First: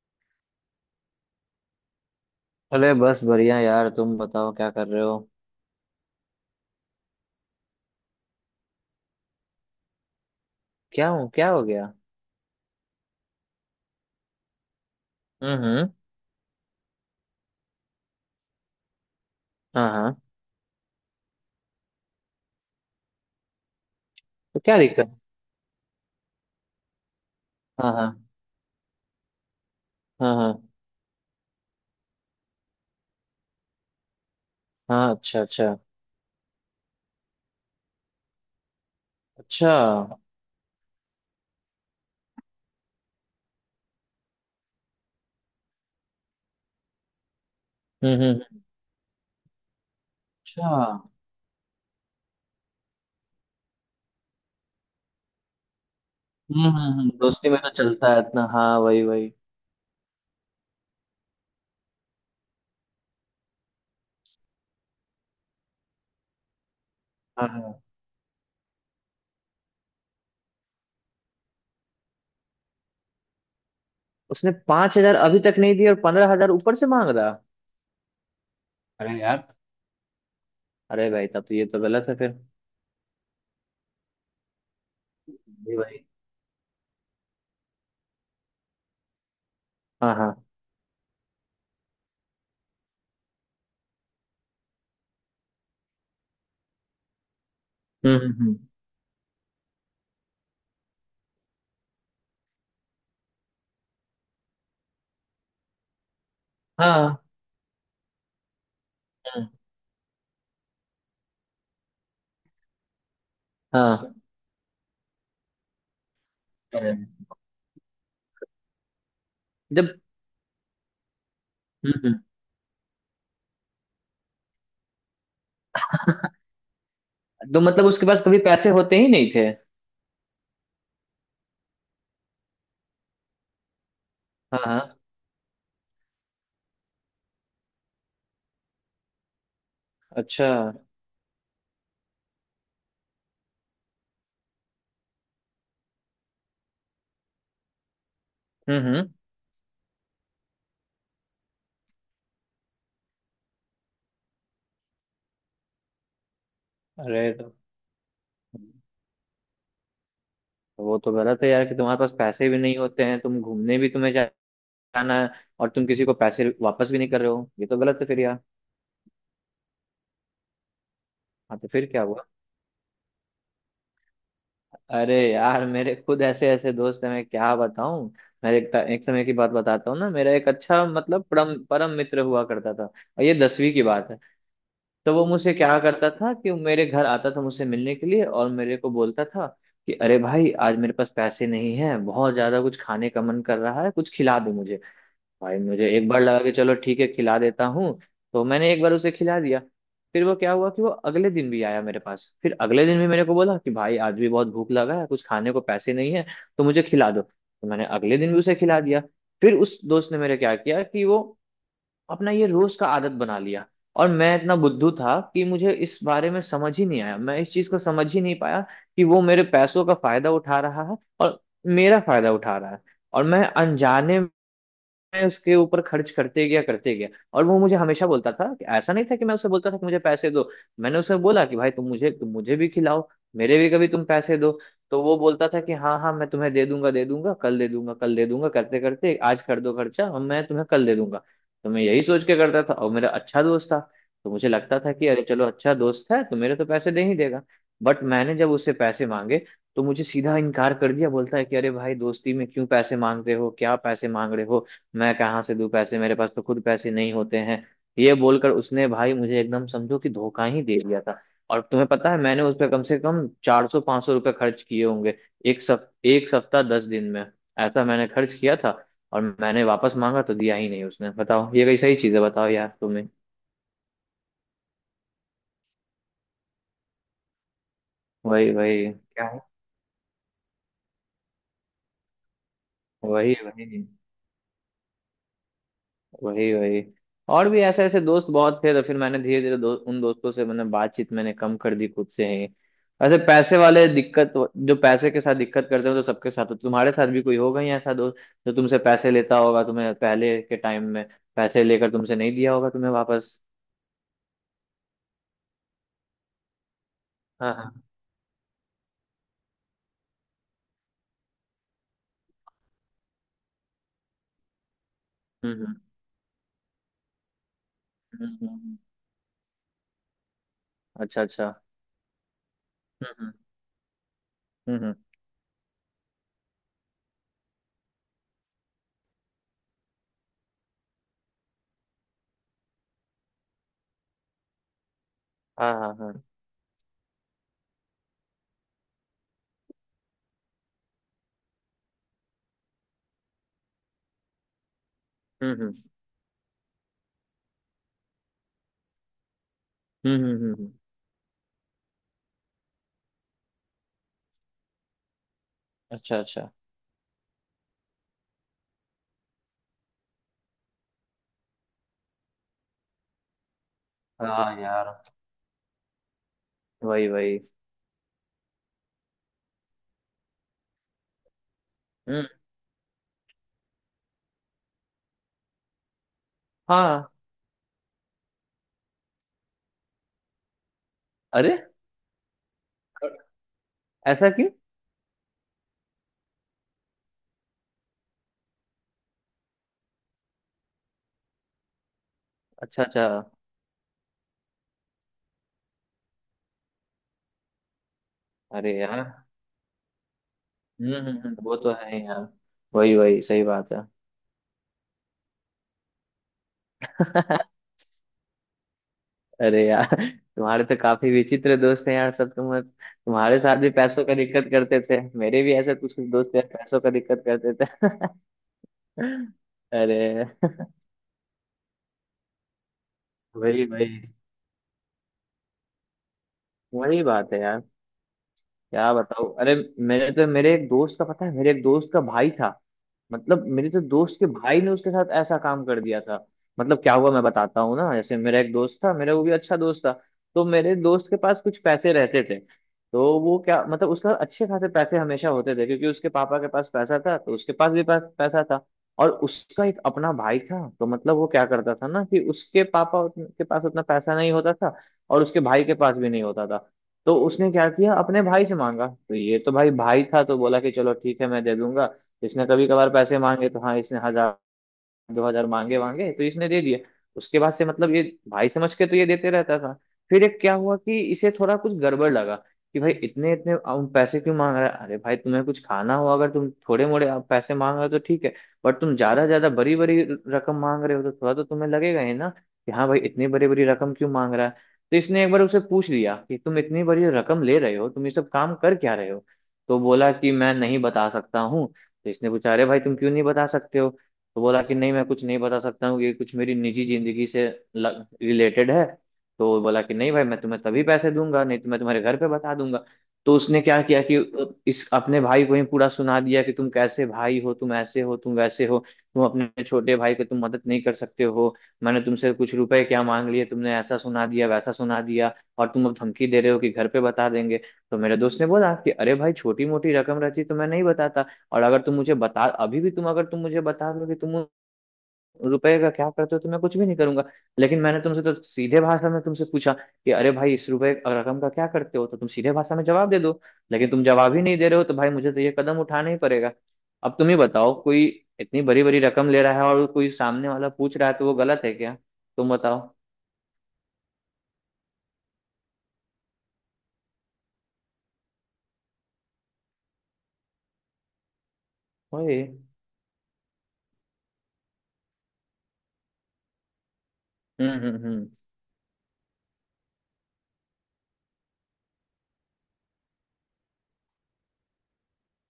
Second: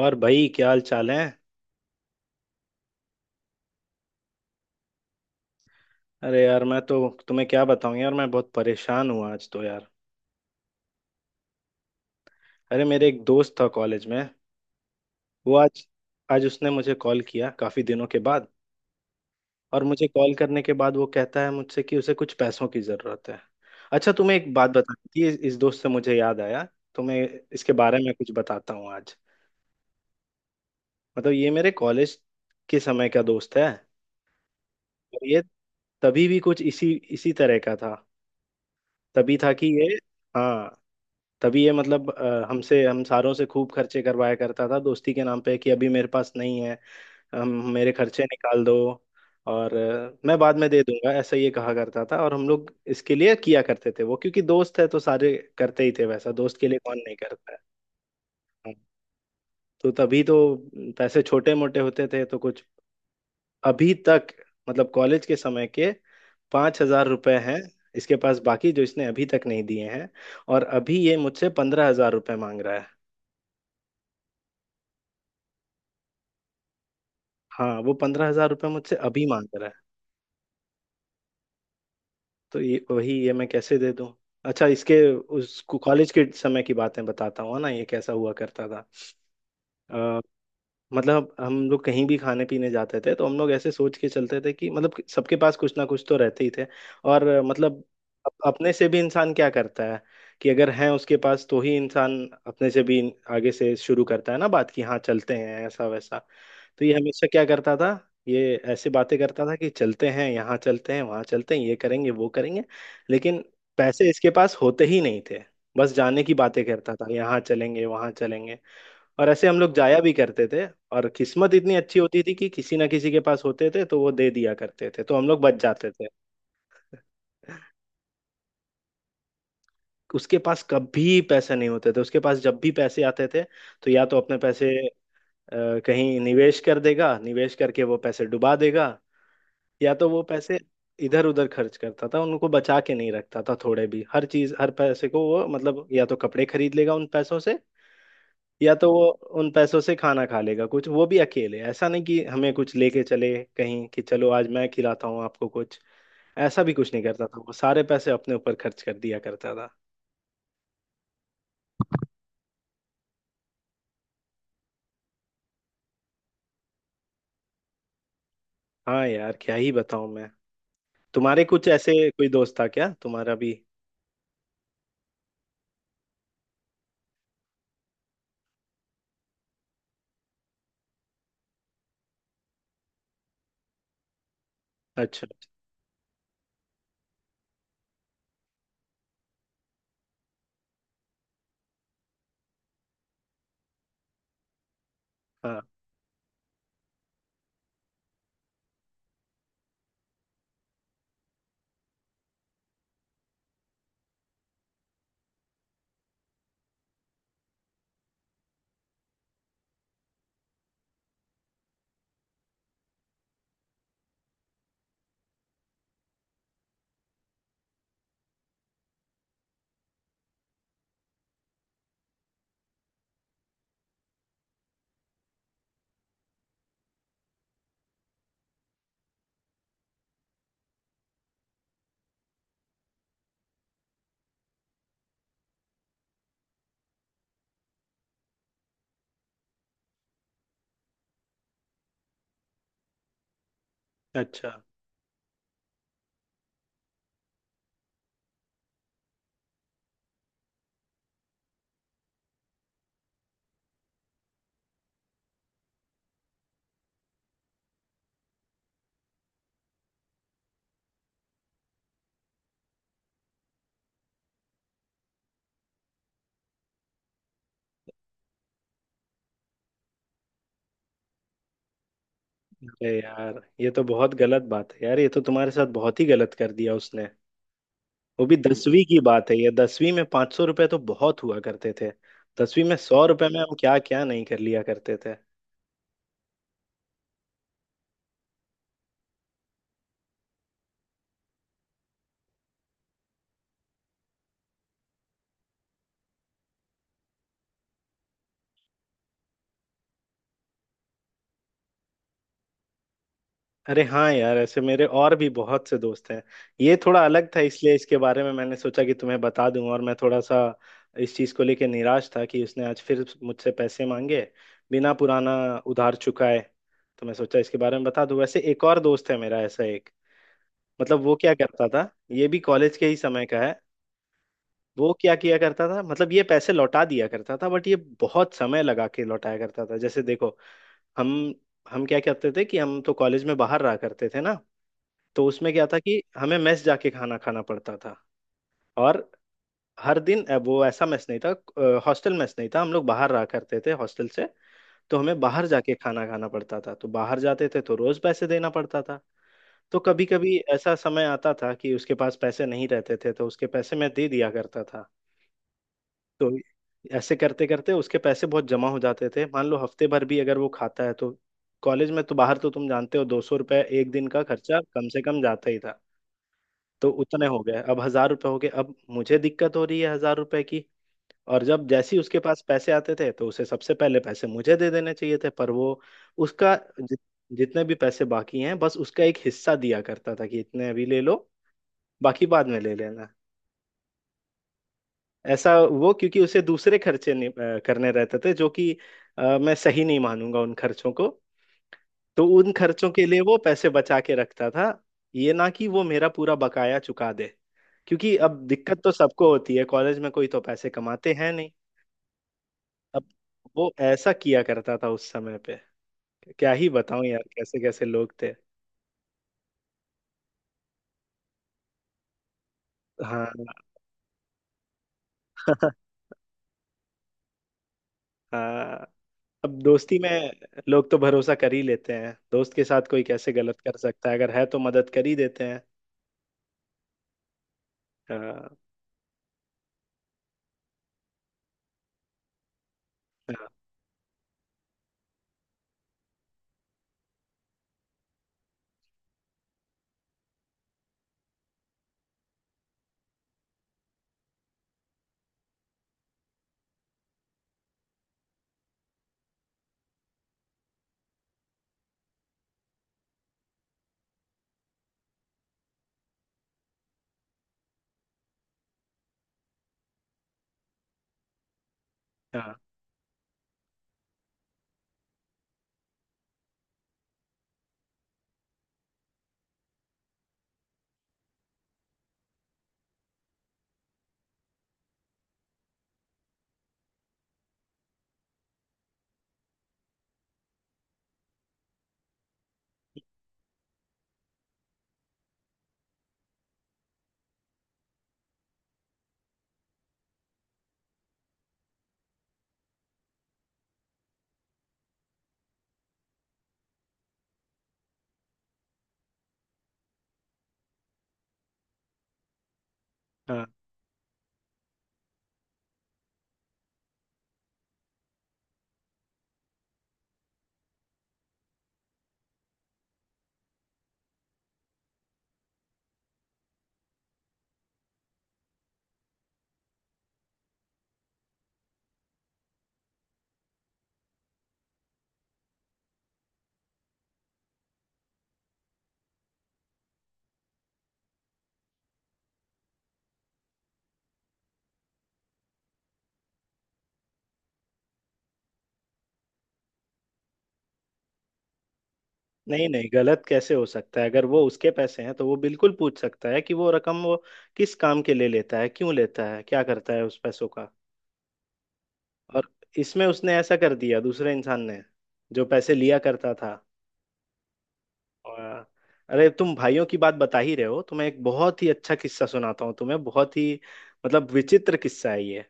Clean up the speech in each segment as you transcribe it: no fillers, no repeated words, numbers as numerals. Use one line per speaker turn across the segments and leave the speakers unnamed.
और भाई क्या हाल चाल है।
अरे बस बढ़िया यार। तुम बताओ क्या कर रहे हो?
अरे यार मैं तो तुम्हें क्या बताऊं यार, मैं बहुत परेशान हूँ आज तो यार।
क्या हो गया?
अरे मेरे एक दोस्त था कॉलेज में। वो आज
हम्म।
आज उसने मुझे कॉल किया काफी दिनों के बाद। और
हाँ
मुझे
हाँ।
कॉल करने के बाद वो कहता है मुझसे कि उसे कुछ पैसों की जरूरत है। अच्छा, तुम्हें एक
तो
बात
क्या
बतानी
दिक्कत?
थी, इस दोस्त से मुझे याद आया। तुम्हें इसके
हाँ
बारे में
हाँ।
कुछ बताता हूँ आज।
हाँ हाँ।
मतलब ये मेरे कॉलेज के समय का दोस्त है।
हाँ।
और
अच्छा
ये
अच्छा।
तभी भी कुछ इसी इसी तरह का था। तभी था कि
अच्छा।
ये। हाँ। तभी ये मतलब हमसे हम सारों से खूब खर्चे करवाया करता था दोस्ती के नाम पे कि अभी मेरे पास नहीं है। हम मेरे खर्चे
हम्म।
निकाल दो। और मैं बाद में
अच्छा।
दे दूंगा, ऐसा ये कहा करता था। और हम लोग इसके लिए किया करते थे, वो क्योंकि दोस्त है तो सारे करते ही थे वैसा, दोस्त के लिए कौन नहीं
दोस्ती
करता है।
में तो चलता है इतना।
हाँ।
हाँ, वही वही।
तो तभी तो पैसे छोटे मोटे होते थे तो कुछ अभी तक, मतलब कॉलेज के समय के 5,000 रुपये
हाँ
हैं
हाँ।
इसके पास बाकी, जो इसने अभी तक नहीं दिए हैं। और अभी ये मुझसे 15,000 रुपये मांग रहा है।
उसने 5 हजार अभी तक नहीं दी और 15 हजार ऊपर से मांग रहा।
हाँ, वो 15,000 रुपये मुझसे
अरे
अभी
यार।
मांग रहा है।
अरे भाई, तब तो ये तो गलत है फिर।
तो ये वही, ये मैं कैसे दे दूँ। अच्छा, इसके उस
जी भाई।
कॉलेज के समय की बातें बताता हूँ ना, ये कैसा हुआ करता
हाँ
था।
हाँ।
मतलब हम लोग कहीं भी खाने पीने जाते थे, तो हम लोग ऐसे सोच के चलते थे कि मतलब कि सबके पास कुछ ना कुछ तो रहते ही थे। और मतलब
हम्म हम्म हम्म,
अपने से भी इंसान क्या करता है कि अगर है उसके पास तो ही इंसान अपने से भी आगे से शुरू करता है ना बात, कि हाँ चलते हैं ऐसा वैसा। तो ये
हाँ।
हमेशा क्या करता था, ये ऐसे बातें करता
हम्म,
था कि चलते हैं यहाँ, चलते हैं वहाँ, चलते हैं ये करेंगे वो करेंगे। लेकिन पैसे
हाँ।
इसके पास होते ही नहीं थे, बस जाने की बातें
अरे।
करता था, यहाँ चलेंगे वहाँ चलेंगे। और ऐसे हम लोग
जब।
जाया भी करते थे, और किस्मत इतनी अच्छी
हम्म।
होती थी कि किसी ना किसी के पास होते थे तो वो दे दिया करते थे, तो हम लोग बच जाते थे।
तो मतलब उसके पास कभी पैसे होते ही नहीं थे?
उसके पास कभी पैसे नहीं होते थे। उसके पास जब भी पैसे आते थे, तो या तो अपने
हाँ
पैसे
हाँ।
अ, कहीं निवेश कर देगा, निवेश करके वो पैसे डुबा देगा। या तो वो
अच्छा।
पैसे इधर उधर खर्च करता था, उनको बचा के नहीं रखता था थोड़े भी। हर चीज हर पैसे को वो मतलब या तो कपड़े खरीद लेगा उन पैसों से, या
हम्म
तो वो
हम्म।
उन पैसों से खाना खा लेगा कुछ, वो भी अकेले। ऐसा नहीं कि हमें कुछ लेके चले कहीं कि चलो आज मैं खिलाता हूँ आपको कुछ, ऐसा भी कुछ नहीं करता
अरे
था। वो
तो।
सारे पैसे अपने ऊपर खर्च कर दिया करता था।
तो वो तो गलत है यार, कि तुम्हारे पास पैसे भी नहीं होते हैं, तुम घूमने भी तुम्हें जाना है। और तुम किसी को पैसे वापस भी नहीं कर रहे हो, ये तो गलत है फिर यार।
हाँ यार, क्या ही बताऊं मैं। तुम्हारे
हाँ,
कुछ
तो फिर
ऐसे
क्या हुआ?
कोई दोस्त था क्या तुम्हारा भी?
अरे यार, मेरे खुद ऐसे ऐसे दोस्त हैं, मैं क्या बताऊं। मैं एक समय की बात बताता हूँ ना, मेरा एक अच्छा, मतलब परम परम मित्र हुआ करता था, और ये 10वीं की बात है। तो वो
अच्छा, अच्छा।
मुझसे क्या करता था कि वो मेरे घर आता था मुझसे मिलने के लिए, और मेरे को बोलता था कि अरे भाई, आज मेरे पास पैसे नहीं है, बहुत ज्यादा कुछ खाने का मन कर रहा है, कुछ खिला दो मुझे। भाई,
हाँ,
मुझे एक बार लगा कि चलो ठीक है, खिला देता हूँ। तो मैंने एक बार उसे खिला दिया। फिर वो क्या हुआ कि वो अगले दिन भी आया मेरे पास, फिर अगले दिन भी मेरे को बोला कि भाई, आज भी बहुत भूख लगा है, कुछ खाने को पैसे नहीं है, तो मुझे खिला दो। तो मैंने अगले दिन भी उसे खिला दिया। फिर उस दोस्त ने मेरे क्या किया कि वो अपना ये रोज का आदत बना लिया। और मैं इतना बुद्धू था कि मुझे इस बारे में समझ ही नहीं आया, मैं इस चीज को समझ ही नहीं पाया कि वो मेरे पैसों का फायदा उठा रहा है, और मेरा फायदा उठा रहा है। और मैं अनजाने, मैं उसके ऊपर खर्च करते गया करते गया। और वो मुझे हमेशा बोलता था, कि ऐसा नहीं था कि मैं उसे बोलता था कि मुझे पैसे दो। मैंने उसे बोला कि भाई, तुम मुझे भी खिलाओ, मेरे भी कभी तुम पैसे दो। तो वो बोलता था कि हाँ हाँ, मैं तुम्हें दे दूंगा दे दूंगा, कल दे दूंगा कल दे दूंगा करते करते, आज कर दो खर्चा और मैं तुम्हें कल दे दूंगा। तो मैं यही सोच के करता था, और मेरा अच्छा दोस्त था, तो मुझे
अच्छा।
लगता था कि अरे चलो, अच्छा दोस्त है तो मेरे तो पैसे दे ही देगा। बट मैंने जब उससे पैसे मांगे, तो मुझे सीधा इनकार कर दिया। बोलता है कि अरे भाई, दोस्ती में क्यों पैसे मांगते हो, क्या पैसे मांग रहे हो? मैं कहाँ से दूं पैसे, मेरे पास तो खुद पैसे नहीं होते हैं। ये बोलकर उसने भाई मुझे एकदम समझो कि धोखा ही दे दिया था। और तुम्हें पता है, मैंने उस पर कम से कम 400 500 रुपये खर्च किए होंगे, एक सप्ताह 10 दिन में। ऐसा मैंने खर्च किया था। और मैंने वापस मांगा तो दिया ही नहीं उसने। बताओ, ये कई सही चीजें, बताओ यार
अरे
तुम्हें।
यार, ये तो बहुत गलत बात है यार, ये तो तुम्हारे साथ बहुत ही गलत कर दिया उसने। वो भी
वही
10वीं
वही
की
क्या
बात है,
है।
ये 10वीं में 500 रुपये तो बहुत हुआ करते थे। 10वीं में 100 रुपये
वही
में हम
वही।
क्या क्या नहीं कर लिया करते थे।
वही वही। और भी ऐसे ऐसे दोस्त बहुत थे, तो फिर मैंने धीरे धीरे उन दोस्तों से मैंने बातचीत मैंने कम कर दी खुद से ही। ऐसे पैसे वाले दिक्कत। जो पैसे के साथ दिक्कत करते हो तो सबके साथ, तो तुम्हारे साथ भी कोई होगा ही ऐसा दोस्त, जो तुमसे पैसे लेता होगा तुम्हें पहले के टाइम में, पैसे लेकर तुमसे नहीं दिया होगा तुम्हें वापस।
अरे हाँ यार, ऐसे मेरे और भी बहुत से दोस्त हैं। ये थोड़ा अलग था,
हाँ
इसलिए
हाँ।
इसके बारे में मैंने सोचा कि तुम्हें बता दूं। और मैं थोड़ा सा इस चीज़ को लेके निराश था कि उसने आज फिर मुझसे पैसे मांगे बिना पुराना
हम्म हम्म
उधार चुकाए। तो मैं सोचा इसके बारे में बता दूं।
हम्म,
वैसे
हम्म,
एक
हम्म।
और दोस्त है मेरा ऐसा एक, मतलब वो
अच्छा
क्या
अच्छा।
करता था, ये भी कॉलेज के ही
हम्म
समय
हम्म
का है।
हम्म
वो
हम्म।
क्या किया करता था मतलब, ये पैसे लौटा दिया करता था बट ये बहुत समय लगा के लौटाया करता था। जैसे देखो, हम हम क्या करते थे कि हम तो कॉलेज में बाहर रहा करते थे ना। तो उसमें क्या
हाँ
था
हाँ
कि
हाँ।
हमें मेस जाके खाना खाना पड़ता था। और हर दिन वो ऐसा मेस नहीं था, हॉस्टल मेस नहीं था, हम लोग बाहर रहा करते थे हॉस्टल से। तो हमें बाहर
हम्म
जाके
हम्म
खाना खाना पड़ता था, तो बाहर जाते थे तो रोज पैसे देना पड़ता था। तो कभी
हम्म हम्म
कभी
हम्म, हम्म,
ऐसा समय आता था कि उसके पास पैसे नहीं रहते थे, तो उसके पैसे मैं दे दिया करता था।
अच्छा
तो
अच्छा।
ऐसे करते करते उसके पैसे बहुत जमा हो जाते थे। मान लो हफ्ते भर भी अगर वो खाता है तो कॉलेज में तो बाहर, तो तुम जानते हो, 200 रुपये एक दिन का
हाँ
खर्चा कम से
यार।
कम जाता ही था। तो
वही
उतने हो
वही।
गए, अब 1,000 रुपये हो गए, अब मुझे दिक्कत हो रही है 1,000 रुपए की। और जब जैसे ही उसके
हम्म।
पास पैसे आते थे तो उसे सबसे पहले पैसे मुझे दे देने चाहिए थे, पर वो उसका जि,
हाँ।
जितने भी पैसे बाकी हैं बस उसका एक हिस्सा दिया करता था कि इतने अभी ले लो,
अरे,
बाकी बाद में ले लेना।
ऐसा क्यों?
ऐसा वो क्योंकि उसे दूसरे खर्चे, नहीं, करने रहते थे जो कि, मैं सही नहीं मानूंगा उन खर्चों को। तो उन
अच्छा
खर्चों
अच्छा।
के लिए वो पैसे बचा के रखता था, ये ना कि वो मेरा पूरा बकाया चुका दे। क्योंकि अब
अरे
दिक्कत तो
यार।
सबको होती है कॉलेज में, कोई तो पैसे कमाते हैं नहीं।
वो तो है ही यार। वही
अब
वही, सही
वो
बात है।
ऐसा किया करता था उस समय पे। क्या ही बताऊं यार, कैसे कैसे लोग थे।
अरे यार, तुम्हारे तो काफी विचित्र दोस्त हैं यार सब, तुम्हारे साथ
हाँ।
भी पैसों का दिक्कत करते थे। मेरे भी ऐसे कुछ कुछ दोस्त यार पैसों का दिक्कत करते थे।
हाँ। अब दोस्ती
अरे,
में लोग तो भरोसा कर ही लेते हैं, दोस्त के साथ कोई कैसे गलत
वही
कर
वही।
सकता है, अगर है तो मदद कर ही देते हैं।
वही बात है यार।
हाँ,
क्या बताओ, अरे। मेरे एक दोस्त का पता है, मेरे एक दोस्त का भाई था। मतलब
हाँ,
मेरे तो दोस्त के भाई ने उसके साथ ऐसा काम कर दिया था। मतलब क्या हुआ मैं बताता हूँ ना, जैसे मेरा एक दोस्त था, मेरा वो भी अच्छा दोस्त था। तो मेरे दोस्त के पास कुछ पैसे रहते थे। तो वो क्या मतलब, उसके पास अच्छे खासे पैसे हमेशा होते थे, क्योंकि उसके पापा के पास पैसा था, तो उसके पास भी पास पैसा था। और उसका एक अपना भाई था। तो मतलब वो क्या करता था ना कि उसके पापा के पास उतना पैसा नहीं होता था, और उसके भाई के पास भी नहीं होता था। तो उसने क्या किया, अपने भाई से मांगा। तो ये तो भाई भाई था तो बोला कि चलो ठीक है, मैं दे दूंगा। इसने
हाँ,
कभी कभार पैसे मांगे तो हाँ, इसने हजार 2 हजार मांगे मांगे तो इसने दे दिए। उसके बाद से मतलब ये भाई समझ के तो ये देते रहता था। फिर एक क्या हुआ कि इसे थोड़ा कुछ गड़बड़ लगा, कि भाई इतने इतने पैसे क्यों मांग रहा है। अरे भाई, तुम्हें कुछ खाना हो, अगर तुम थोड़े मोड़े पैसे मांग रहे हो तो ठीक है। बट तुम ज्यादा ज्यादा बड़ी बड़ी रकम मांग रहे हो, तो थोड़ा तो तुम्हें लगेगा ही ना, कि हाँ भाई, इतनी बड़ी बड़ी रकम क्यों मांग रहा है। तो इसने एक बार उसे पूछ लिया कि तुम इतनी बड़ी रकम ले रहे हो, तुम ये सब काम कर क्या रहे हो? तो बोला कि मैं नहीं बता सकता हूँ। तो इसने पूछा, अरे भाई तुम क्यों नहीं बता सकते हो? तो बोला कि नहीं, मैं कुछ नहीं बता सकता हूँ, ये कुछ मेरी निजी जिंदगी से रिलेटेड है। तो बोला कि नहीं भाई, मैं तुम्हें तभी पैसे दूंगा, नहीं तो मैं तुम्हारे घर पे बता दूंगा। तो
हाँ।
उसने क्या किया कि इस अपने भाई को ही पूरा सुना दिया कि तुम कैसे भाई हो, तुम ऐसे हो, तुम वैसे हो, तुम अपने छोटे भाई को तुम मदद नहीं कर सकते हो। मैंने तुमसे कुछ रुपए क्या मांग लिए, तुमने ऐसा सुना दिया वैसा सुना दिया, और तुम अब धमकी दे रहे हो कि घर पे बता देंगे। तो मेरे दोस्त ने बोला कि अरे भाई, छोटी मोटी रकम रहती तो मैं नहीं बताता। और अगर तुम मुझे बता अभी भी तुम, अगर तुम मुझे बता दो कि तुम रुपए का क्या करते हो, तो मैं कुछ भी नहीं करूंगा। लेकिन मैंने तुमसे तो सीधे भाषा में तुमसे पूछा कि अरे भाई, इस रुपए रकम का क्या करते हो, तो तुम सीधे भाषा में जवाब दे दो। लेकिन तुम जवाब ही नहीं दे रहे हो, तो भाई मुझे तो ये कदम उठाना ही पड़ेगा। अब तुम ही बताओ, कोई इतनी बड़ी बड़ी रकम ले रहा है और कोई सामने वाला पूछ रहा है, तो वो गलत है क्या? तुम
नहीं, नहीं,
बताओ।
गलत कैसे हो सकता है? अगर वो उसके पैसे हैं तो वो बिल्कुल पूछ सकता है कि वो रकम वो किस काम के लिए लेता है, क्यों लेता है, क्या करता है उस पैसों का।
ओए।
और इसमें उसने ऐसा कर दिया दूसरे इंसान ने जो पैसे लिया करता था।
हम्म।
और- अरे तुम भाइयों की बात बता ही रहे हो, तो मैं एक बहुत ही अच्छा किस्सा सुनाता हूँ तुम्हें, बहुत ही मतलब विचित्र किस्सा है ये।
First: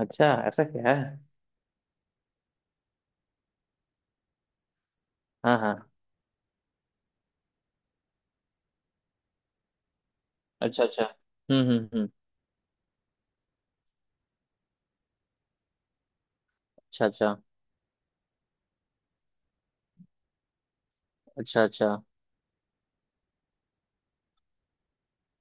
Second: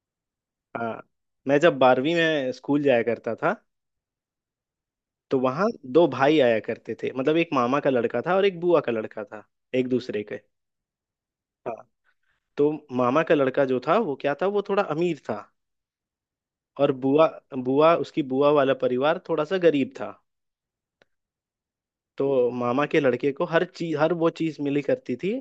अच्छा, ऐसा क्या
हाँ।
है?
मैं जब 12वीं में स्कूल जाया करता था, तो
हाँ
वहाँ
हाँ।
दो भाई आया करते थे। मतलब एक मामा का लड़का था और एक बुआ का लड़का था, एक दूसरे के।
अच्छा अच्छा।
हाँ।
हम्म।
तो मामा का लड़का जो था वो क्या था, वो थोड़ा अमीर था। और
अच्छा
बुआ
अच्छा।
बुआ उसकी बुआ वाला परिवार थोड़ा सा गरीब था।
अच्छा अच्छा।
तो मामा के लड़के को हर चीज, हर वो चीज मिली करती थी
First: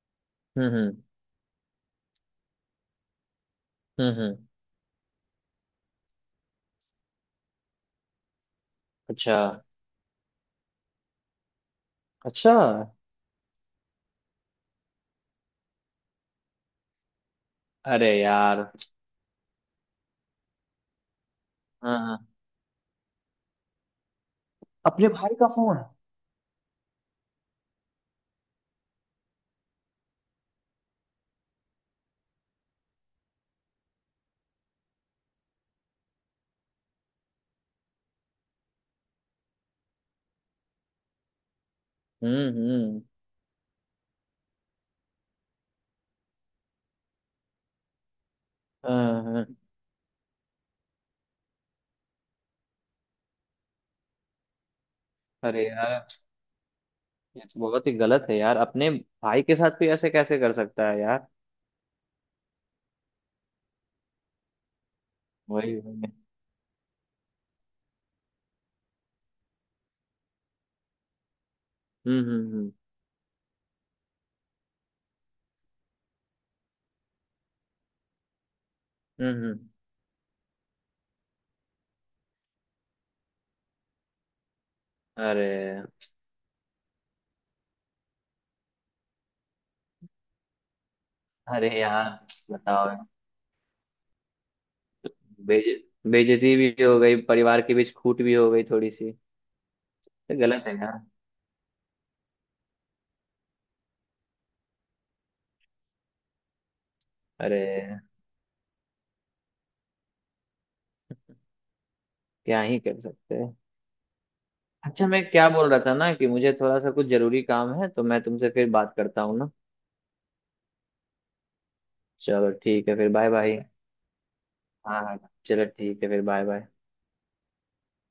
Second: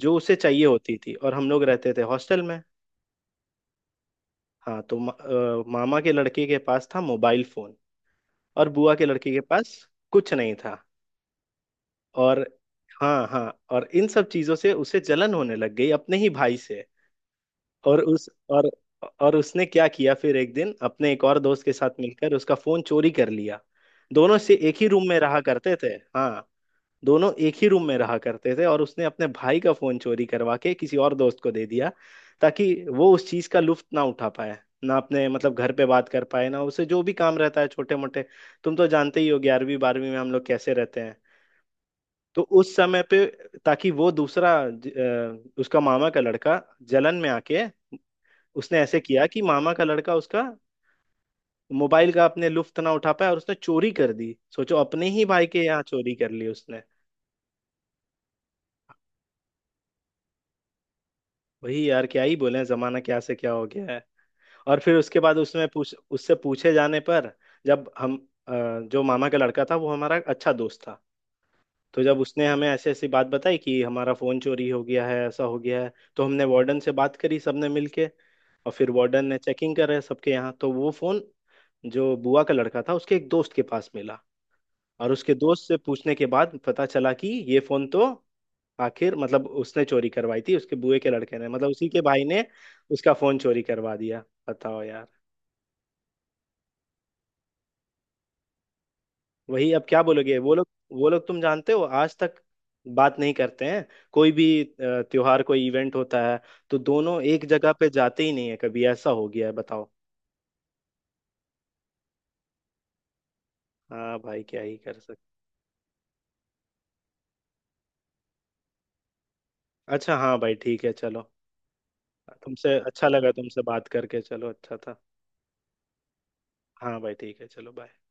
जो उसे चाहिए
हम्म
होती
हम्म
थी। और हम लोग रहते थे हॉस्टल में।
हम्म।
हाँ, तो मामा के लड़के के पास था मोबाइल फोन, और बुआ के लड़के
अच्छा
के पास कुछ नहीं था। और
अच्छा।
हाँ हाँ, और इन सब चीजों से उसे जलन होने लग गई अपने ही भाई से। और
अरे
उस
यार।
और उसने क्या किया, फिर एक दिन अपने एक और दोस्त के
हाँ
साथ
हाँ।
मिलकर उसका फोन चोरी कर लिया। दोनों से एक ही रूम
अपने
में
भाई
रहा
का
करते
फोन?
थे। हाँ। दोनों एक ही रूम में रहा करते थे और उसने अपने भाई का फोन चोरी करवा के किसी और दोस्त को दे दिया, ताकि वो उस चीज का लुत्फ ना उठा पाए, ना अपने मतलब घर पे बात कर पाए, ना उसे जो भी काम रहता है छोटे मोटे। तुम तो जानते ही हो 11वीं 12वीं में हम लोग कैसे रहते हैं। तो उस
हम्म।
समय पे ताकि वो दूसरा, उसका मामा का लड़का जलन में आके उसने ऐसे
हाँ
किया कि
हाँ।
मामा का लड़का उसका मोबाइल का अपने लुफ्त ना उठा पाया, और उसने चोरी कर दी। सोचो, अपने ही भाई के
अरे
यहाँ
यार,
चोरी कर ली उसने।
ये तो बहुत ही गलत है यार, अपने भाई के साथ भी ऐसे कैसे कर सकता है यार।
वही यार, क्या ही बोले, जमाना क्या से क्या हो गया है। और फिर उसके बाद उसमें
वही
पूछ
वही।
उससे पूछे जाने पर, जब हम अ, जो मामा का लड़का था वो हमारा अच्छा दोस्त था, तो जब
हम्म
उसने
हम्म
हमें
हम्म
ऐसी ऐसी बात बताई कि हमारा फोन चोरी हो गया है, ऐसा हो गया है, तो हमने वार्डन से बात करी सबने मिलके। और फिर वार्डन
हम्म
ने
हम्म।
चेकिंग करे सबके यहाँ, तो वो फोन जो बुआ का लड़का था उसके एक दोस्त के पास मिला। और उसके दोस्त से
अरे।
पूछने के बाद पता चला कि ये फोन तो आखिर मतलब उसने चोरी करवाई थी, उसके बुए के लड़के ने,
अरे
मतलब उसी के
यार,
भाई ने
बताओ।
उसका फोन चोरी करवा दिया। बताओ यार।
बेज बेइज्जती भी हो गई परिवार के बीच, खूट भी हो गई थोड़ी सी।
वही, अब क्या बोलोगे
तो
वो
गलत
लोग।
है यार।
वो लोग तुम जानते हो आज तक बात नहीं करते हैं। कोई भी त्योहार, कोई इवेंट होता है, तो दोनों एक
अरे,
जगह पे जाते ही नहीं है। कभी ऐसा हो गया है बताओ।
क्या ही कर सकते हैं।
हाँ भाई, क्या ही कर
अच्छा मैं
सकते।
क्या बोल रहा था ना, कि मुझे थोड़ा सा कुछ जरूरी काम है, तो मैं तुमसे फिर बात करता हूँ ना।
अच्छा, हाँ भाई, ठीक है, चलो।
चलो
तुमसे
ठीक है,
अच्छा
फिर बाय
लगा,
बाय।
तुमसे बात करके चलो, अच्छा था।
हाँ हाँ। चलो ठीक है, फिर बाय बाय।
हाँ भाई, ठीक है, चलो, बाय।